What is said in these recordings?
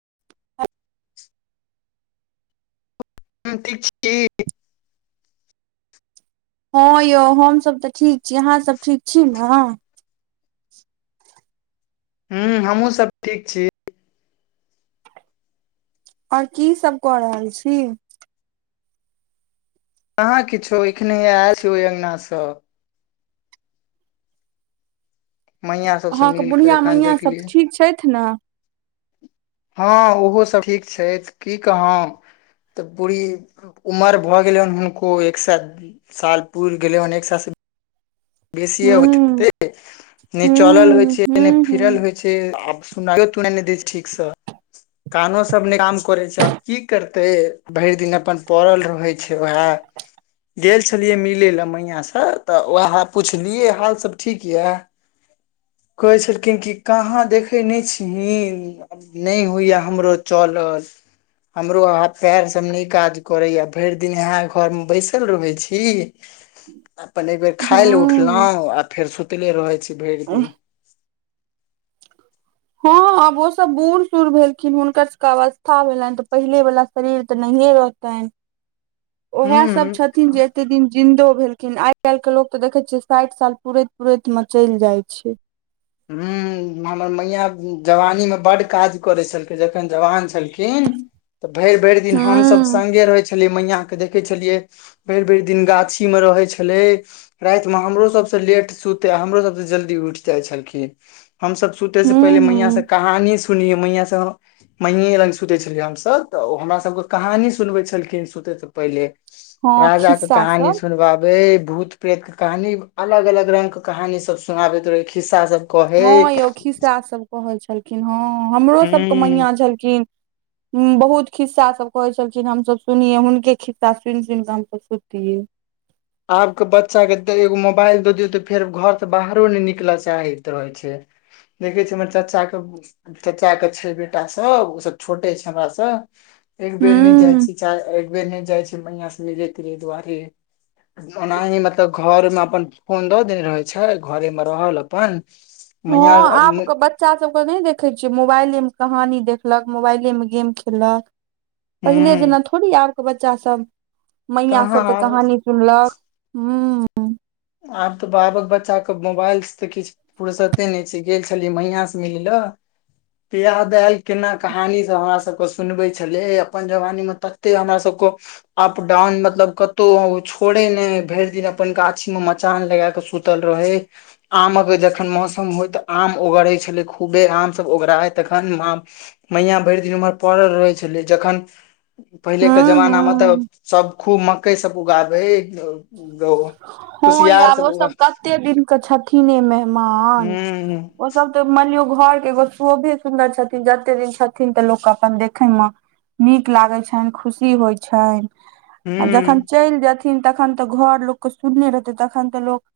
[unintelligible] [inaudible] छी हँ यौ हमसभ तऽ ठीक छी अहाँ सब ठीक छी न ह हमहुँ सब ठीक छी ओर की सब कऽ रहल छी अहाँ किछो एखने आयल छी ओहि अङ्गना स मैया सबसँ अहाँके मिल के बुढ़िया एखन मैया सब देखलियै ठीक छैथ न हँ ओहो सब ठीक छैथ की कहौ तऽ बुरही उमर भए गेलेन हुनको एक साथ साल पूर गेलेन एक साथ बेसीय होए हूँ हेते नै चलल होइ हूँ छै नै हूँ फिरल हूँ होइ छै [inaudible] सुनाए तुनाए नय दे छै ठीकसँ कानो सब ने काम करै छै आब की करते भेर दिन अपन पड़ल रहै छै वएह गेल छलियै मिले लए मैया से तऽ वएह पुछलियै हाल सब ठीक यऽ कहै छलखिन कि कहाँ देखे नइ छीहीन नय होइया हमरो चलल हमरो आब पैर सब नय काज करे या भरि दिन इहा घर मे बैसल रहे छी [inaudible] अपन एकबेर खाय लए उठलहुँ हूँ आ फेर सुतले रहैत छी भेर दिन हँ आब ओ सब बूढ़ सूढ़ भेलखिन हुनकर सबके अवस्था भेलेन तऽ पहिले वला शरीर तऽ नहिए रह तेन [inaudible] उएह सभ हूँ छथि न जे एते दिन जिन्दो भेलखिन आइ काल्ह के लोग त देखे छियै साइठ साल पूरैत पूरैत मे चैल जाय छै हूँ [unintelligible] हमर मैया जवानी मे बड काज करै छलखैन जखन जवान छलखिन तऽ भर भर दिन हमसभ हूँ सङ्गे रहै छलियै मैया के देखै छलियै भेर भेर दिन गाछी मे रहै छलै रात मे हमरो सबसँ लेट सुते हमरो सबसँ जल्दी उठ जाइ छलखिन हमस सुतै से हूँ पहिले मैया हूँ से कहानी सुनिये मैया स मइये लग सुते छलियै हमसभ तऽ ओ हमरा सबके कहानी सुनबै छलखिन सुते से पहिले हँ राजा के खिस्सा सब कहानी सुनबाबे भूत प्रेतके कहानी अलग अलग रंग के कहानी सब सुनाबैत रहै खिस्सा सब कहै हँ यौ खिस्सा सब कहै छलखिन हँ हमरो सबके हूँ मैया छलखिन बहुत खिस्सा सब कहे छलखिन हमस सुनिये हुनके खिस्सा सुइन सुइनकऽ हमस सुतिये आब के बच्चा के एगो मोबाइल दऽ दियौ तऽ फेर घर त बाहरो नय निकलऽ चाहैत रहै छै देखै छी हमर चाचाे क चचा कऽ छै बेटा सब ओसभ छोटे छै हमरा स एक बेर नय जाय हूँ छी च एक बेर नय जाय छी मैया से ले जये दुआरे ओनाही मतलब घर मे अपन फोन दऽ देने रहै छै घरे मे रहल अपन मैया हँ आब बच्च बच्चा सभके नय देखै छियै मोबाइलेमे कहानी देखलक मोबाइले मे गेम खेललक पहिले हूँ जेना थोड़ी आब के बच्चा सब मैया कहाँ सब तऽ आब कहानी सुन लक हू आब तऽ आबक बच्चाके मोबाइल से तऽ किछ फुुरसते नय छै गेल छलियै मईया से मिले लए प्याह दालि केना कहानी सभ हमरासभके सुनबै छलै अपन जमानीमे तते हमरासभके अप डाउन मतलब कतहु ओ छोड़े नय भरि दिन अपन गा गाछी मे मचान लगा कऽ सुतल रहे आमक जखन मौसम होय तऽ आम ओगरै छलै खूबे आमसभ ओगरा हइ तखन आम मैया भरि दिन ओम्हर पड़ल रहै छलै जखन पहिले के हूँ जमाना मे तऽ हूँ सब खूब मकई सब उगाबे ग हँ यै आब ओ सब कते दिन के छथिन मेहमान हूँ ओ सब तऽ मान लियो घर के एगो शोभी सुन्दर छथिन जते दिन छथिन तऽ लोक अपन देखे मे नीक लागै छनि खुशी होइ छनि आ हुँ जखन चैल जेथिन तखन तऽ घर लोकके सुनने रहतै तखन तऽ लोक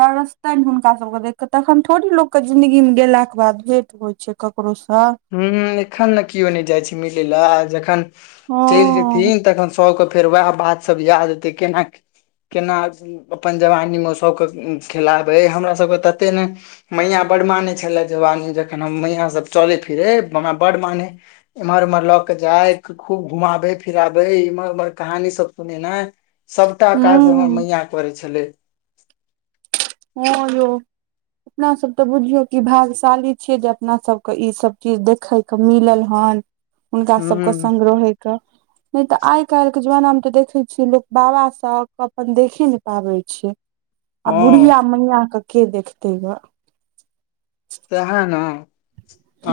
तरसतनि हुनका सब के देख के तखन थोड़े लोको के जिंदगी मे गेलााक के बाद भेंट होइ छै ककरो सँ हुँ एखन ने केओ नय जाइ छै मिलय लए आ जखन हँ चलि जेथिन तखन सबके फेर वएह बात सब याद एतै केना केना अपन जवानीमे सभके खेलाबै हमरासभके तते ने मैयां बड्ड मानै छलै जवानी जखन हम मैयासभ चलै फिरे हमरा बड्ड मानै इम्हर उम्हर ल कऽ जाएक खूब घुमाबेै फिराबेै इम्हर उम्हर कहानी सब सुनेैनाइ सबटा काज हमर हूँ मैयां करै छलै हँ यो अपना सब तऽ बुझियौ कि भागशाली छियै जे अपना सबके ई सब चीज देखेैके मिलल हन हुनका सबके हूँ संग रहैके नय तऽ आइ काएलके जमानामे तऽ देखैत छियै लोक बाबासँ कऽ अपन देखे नय पाबै छै आ बुरिया हँ मैया के के देखतेै ग तेहै न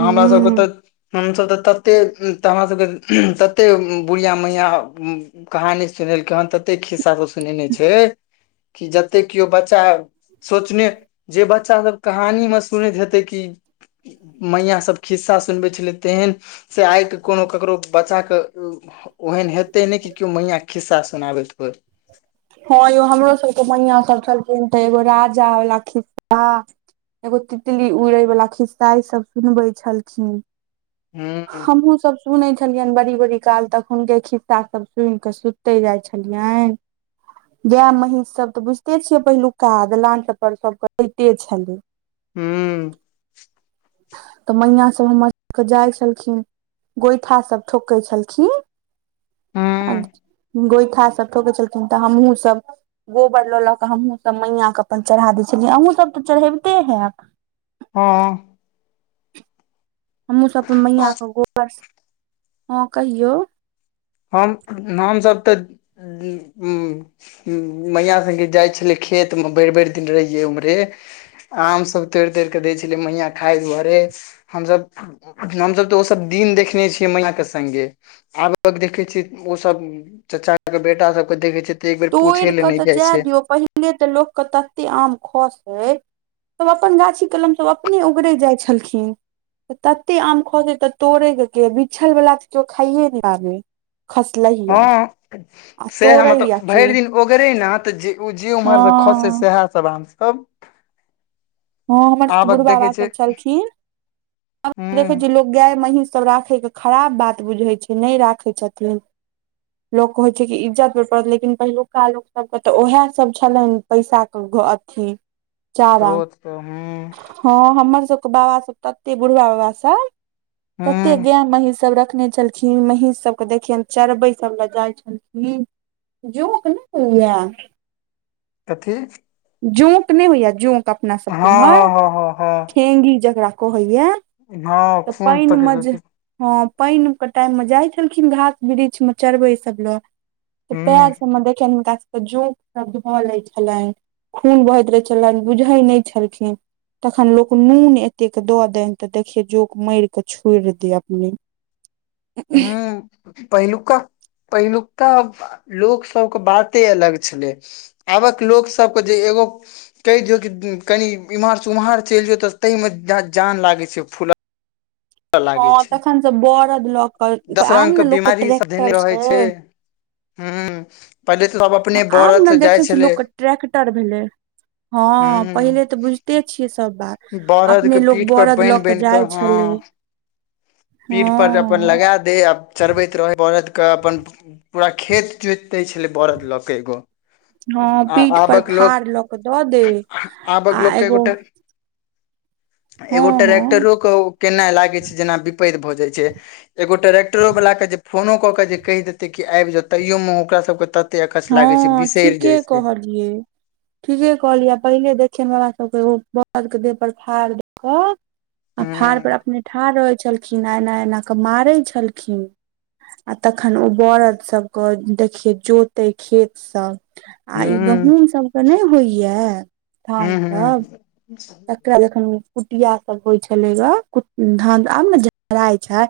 आ हमरा सबके तऽ हमसभ तऽ ततेक तऽ हमरासभके ततेक बुरिहिया मैंया उं कहानी सुनेैलकै हन तते खिस्सा सब सुनेैने छै कि जत्ते किओ बच्चा सोचने जे बच्चा सब कहानी मे सुनैत हेतै कि मैंया सब खिस्सा सुनबे छलै तेहेन से आइके कोनो ककरो बच्चा के ओहेन हेतै नय कि किओ मैया कऽ खिस्सा सुनाबैत होय हँ यौ हमरो सबके मैया सब छलखिन तऽ एगो राजा वला खिस्सा एगो तितली उड़ेै वला खिस्सा ई सब सुनबे छलखिन हुँ हमहुँ सब सुनै छलियन बड़ी बड़ी काल तखुनके खिस्सा सब सुइन कऽ सु तै जाइ छलियैन गे महींष सब तऽ बुझिते छियै पहिलुका दलान पर सब रहिते छलै हुँ तऽ मैंया सब हमर लक जाइ छलखिन गोइठा सब ठोकै छलखिन आ गोइठासभ ठोकै छलखिन तऽ हमहूँसभ गोबर लऽ लऽ कऽ हमहूँसभ मैंया कऽ अपन चरहा दै छलियै अहूँसभ तऽ चरहैबिते हेब हँ हमहुँ सब अपन मैया हँ कऽ गोबर सऽ हँ कहियौ हम हमसब तऽ उं हुँ मैया संगे जाइ छलियै खेतमे भैर भैर दिन रहियै उम्हरे आम सब तोरि-तोरि कऽ दै छलै मैया खाय दुआरे हमसभ हमसब तऽ ओ सब दिन देखने छियै मैंया के संगे आब कऽ देखै छै ओ सब चच्चा कऽ बेटा सब कऽ देखेै छिये तऽ एक बेर तोइड़ पूछे ले कऽ नहि तऽ जाइ जाय दियौ पहिले तऽ लोकके तत्ते आम खसै सब अपन गाछी कलम सब अपने उगरै जाइ छलखिन तत्ते आम खसै तऽ तोड़ेैय के बिछल बला तऽ किओ खाइए नय पाबै खसलै हँ सैहे‌ मतलब के भैरि दिन ओगरे न तऽ जे ओ जे हँ उम्हर खसै सएह सब आम सब हँ हमर सबके आबक बुढ़बा देखै बाबा छै सब छलथिन ह देखे छी गाय महींस सब राखै के खराब बात बुझै छै नय राखै छथिन लोक के होइ छै कि इज्जत पर पड़त लेकिन पहिलुका लोकसभके तऽ उएह सब छलनि पैसा के घ अथी चारा रोज कऽ हुँ हँ हमर सबके बाबा सब तत्ते बुढ़बा बाबा सब ह तत्ते गै महिष सब रखने छलखिन किन महीष सबके देखियैन चरबै सब ल जाइ छलखिन जोंक नय होइय कथी जोंक नय होइये जोंक अपना सब हँ के हँ उम्हर हँ हँ ठेंगी जकरा कहैइये हँ खून पक गेली हँ पानिके टाइममे जाइत छलखिन घास वृक्षमे चरबै सभ लए तऽ प्याज हूँ सब मे देखियनि हिनका सबके जोक सब धऽ लै छलनि खून बहैत रहै छलनि बुझैय नय छलखिन तखन लोक नून एतेक दऽ देनि तऽ देखियै जोंक मार कऽ छोड़ि दे अपने हुँ पहिलुका पहिलुका लोक सबके बाते अलग छलै आबक लोक सबके जे एगो कहि दियौ की कनि इम्हर से उम्हर चलि जो ते तइ मे जान लागे छै फूल हँ तखन सब बरद लऽ क दस आब रंग ने लोक के ट्रैेक्टर छै हुँ हँ आब ने देखै छी लोकके ट्रक्टर भेलै हँ पहिले हूँ तऽ बुझिते छियै सब बात बरद अपने के लोक पीठ पर बड़द लऽ बान्हि बान्हि कऽ जाइ हँ छलै पीठ हँ पर ज अपन लगे आब चरबैत रहै बरद के अपन पूरा खेत जोत दै छले बरद लऽ के एगो हँ आ पीठ पर आबक फाड़ लऽ कऽ दऽ दे लोक आ आबक लोक क एगो कट हँ एगो हँ ट्रेक्टरोे केनाइ लागैत छै जेना विपैत भऽ जाइत छै एगो ट्रेक्टरो वाला के जे फोनो कऽ के जे कहि देते क आबि जाउ तैयो मे ओकरा सबके तऽ कते अकस लागे छै बिसरि जाइ छै हुँ ठीके कहलियै आ पहिले देखियनि हमरा सभके ओ बरद के देह पर फाड़ दऽ कऽ आ हूँ फाड़पर अपने ठाढ़ रहै छलखिन आ एना एना कऽ मारै छलखिन आ तखन ओ बरद सब के देखिये चो ते खेत सब आ हूँ ई गहूँम सबके नहि होइया हूँ धान सब हूँ [inaudible] तकरा जखन कुटिया सभ होइ छलै ग धान आब ने जराइ छै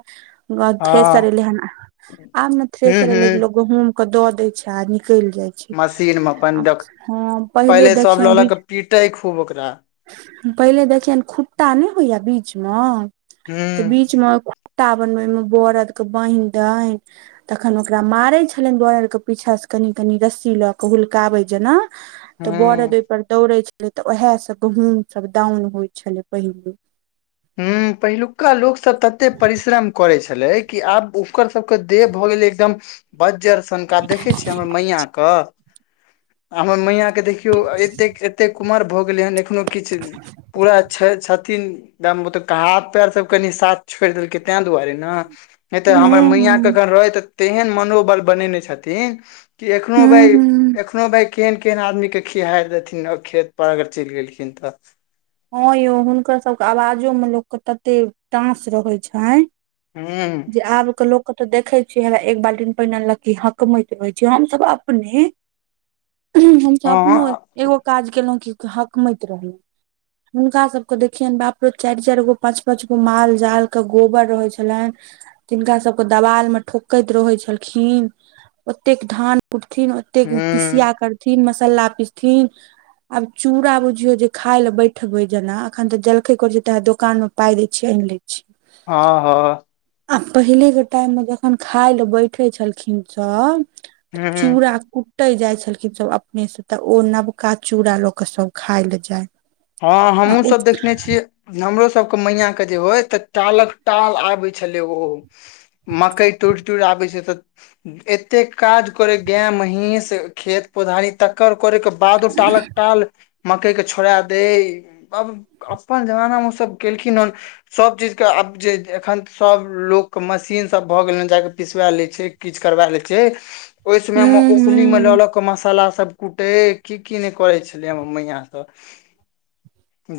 ग थ्रेसर हँ एलै हन आब ने हूँ थ्रेसर हूँ एलै जे लोक गहूम क दऽ दै छै आ निकल जाइ मशीन मे छै अपन हँ पहिले देखियनि बि पिटै खूब ओकरा पहिले देखियनि खुट्टा नहि होइया बीचमे हूँ तऽ बीच मे टावनमे ओइमे बरदके बान्हि दैन तखन ओकरा मारै छलनि दुआाइर के पीछा से कनि कनि रस्सी लऽ के हुलकाबे जेना तऽ हूँ बरद ओहिपर दौड़े छलै तऽ उएह से गहूँम सब दाउन होइ छलै पहिने हुं पहिलुका लोकसभ ततेक परिश्रम करै छलै कि आब ओकर सबके देह भऽ गेलै एकदम बज्जर सनका देखै छियै हमर मैयां क हमर मैयां के देखियौ एतेक एतेक उमर भऽ गेलै हन एखनो किछु पूरा छै छथिन दम ओ तऽ क हाथ पएर सब कनि साथ छोड़ि देलकै तें दुआरे न नहि तऽ हमर मैयां के हूँ अगर रहै तऽ तेहन मनोबल बनेने छथिन कि एखनो भाय हूँ एख हूँ एखनो भाय केहन -केहन आदमी के खिहारि देथिन खेत पर अगर चैल गेलखिन तऽ हं यौ हुनकर सब के आवाजो मे लोक के तते टांस रहै छनि हूं जे आबके लोक कतहु देखै छियै एक बाल्टीन पानि अनलककी हकमैत रहै छी हमसभ अपने [inaudible] हूँ हम त हँ अपनो एगो काज केलौ की हकमैत रहलौं हुनका सबके देखियैन बाप रे चारि चारि गो पाँच -पाँच गो माल -जाल के गोबर रहै छलैन तिनका सबके दवाल मे ठोकैत रहै छ्लखिन ओतेक धान कुटथिन कते हूं पीसिया करथिन मसाला पीसथिन आब चूड़ बुझियौ जे खाय ले बैठ ठबै जेना एखन तऽ जलखै कर छै त दोकान मे पाय देैय छियै आनि लै छियै हं हं आ पहिलेके टाइम मे जखन खाय लए बैठे छलखिन सब चूड़ा हूँ कु कुटै जाय छलखिन सब अपने से त ओ नबका चूड़ा ल के सब खाय ले जाय हं आ हमहुं हुं सब देखने छियै हमरो सबके मैया के जे होय तऽ टालक टाल आबै छलै ओ मकै तोड़ -तोड़ आबै छै तऽ एते काज करेै गेऽ महींस खेत पौधारी तक्कर करेै के बादो टालक- टाल मकैय के छोड़ा देै बब अपन जमाना मे ओ सब केलखिन हन सब चीज के आब जे एखन सब लोक मशीन सब भऽ गेलै हन जा केऽ पिसवा लैय छै किछ करबा लै छैय ओय समय मे ओखलि मे ल हुं -ल क मसाला सब कूटै की -की नै करै छेलै हमर मैयां सब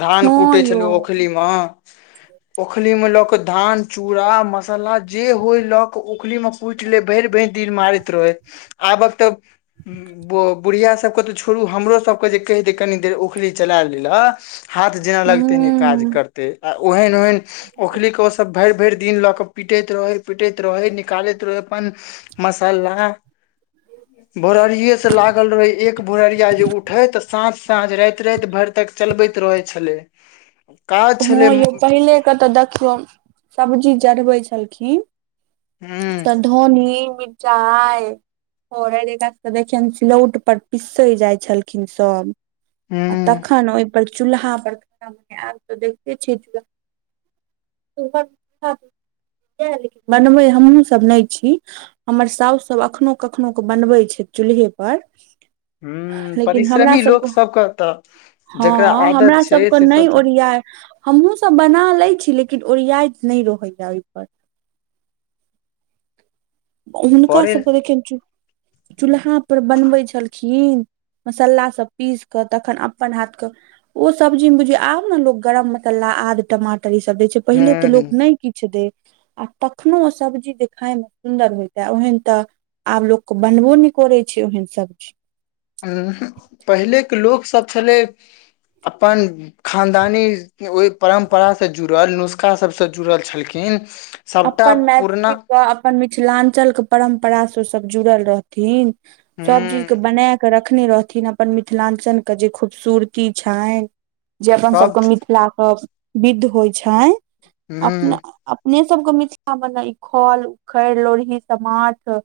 धान हँ कुटेै यौ छेलेै ओखली मे ओखली मे ल क धान चूड़ा मस तलाह जे होय ल क ओखली मे कुटि लै भरि भरि दिन मारैत रहै आबक तऽ ब- बुढ़िया सबके तऽ छोड़ू हमरो सबके जे कैह दै कनी देर ओखली चला बुझलह हाथ जेना लगतेै नेै काज हुं करतेै आ ओहेन -ओहेन ओखलीे के ओसब भैर- भैर दिन ल क पिटैत रहै पिटैत रहै निकालैत रहै अपन मसला भोरहरिये स लागल रहेै एक भोरहरिया जे उठेै त साँझ साँझ रैत- रैत भर तैक चलबैत रहै छलै काज छलै हँ यौ पहिले के तऽ देखियौ सब्जी जढ़बै छेलखिन हूं तऽ धनी मिरचाईय हरैद हिनका सब के देखियैन सिलौट पर पीसै जाइ छेलखिन सब आ हूं तखन ओय पर चूल्हा पर खाना बनाब आब त देखते छियै चूल्हा [unintelligible] बनबै हमहूँ सब नै छी हमर सौउस सब एखनो कखनो क बनबै छैथ चूल्हे पर हूं लेकिन हमरा परिश्रमी सब लोक क सबके तऽ जकरा आदत हमरा छै सबक से नैय सब तऽ ओरियाय हमहुँ सब बना लै छी लेकिन ओरियाइत नैय रहैया ओयपर हुनका करे सब के देखियैन चू चूल्हा पर बनबै छेलखिन मसला सब पीस क तखन अपन हाथ क ओ सब्जी मे बुझियो आब न लोक गरम मसला आद टमाटर इ सब दै छै पहिले तऽ हूं लोक नै किछ देै आ तखनो ओ सब्जी जे खायमे सुन्दर होयता ओहन तऽ आब लोक क बनबो नै करै छै ओहन सब्ज़ी उ हूक पहिले के लोक सब छेलै अपन खानदानी ओय परम्परा से जुड़ल नुस्खा सब से जुड़ल छेलखिन अपन मैथिली क अप अपन मिथिलांचल के परम्परा स ओ सब जुड़ल रहथिन सब हूं चीज के बनाए क रख रखने रहथिन अपन मिथिलांचल के जे खूबसूरती छैन जे अपन सब सबके मिथिला के विध होइ छैन। हूं अपने अपने हम सबके मिथिला मे नै ई खल उखड़ लोढ़ी समाठ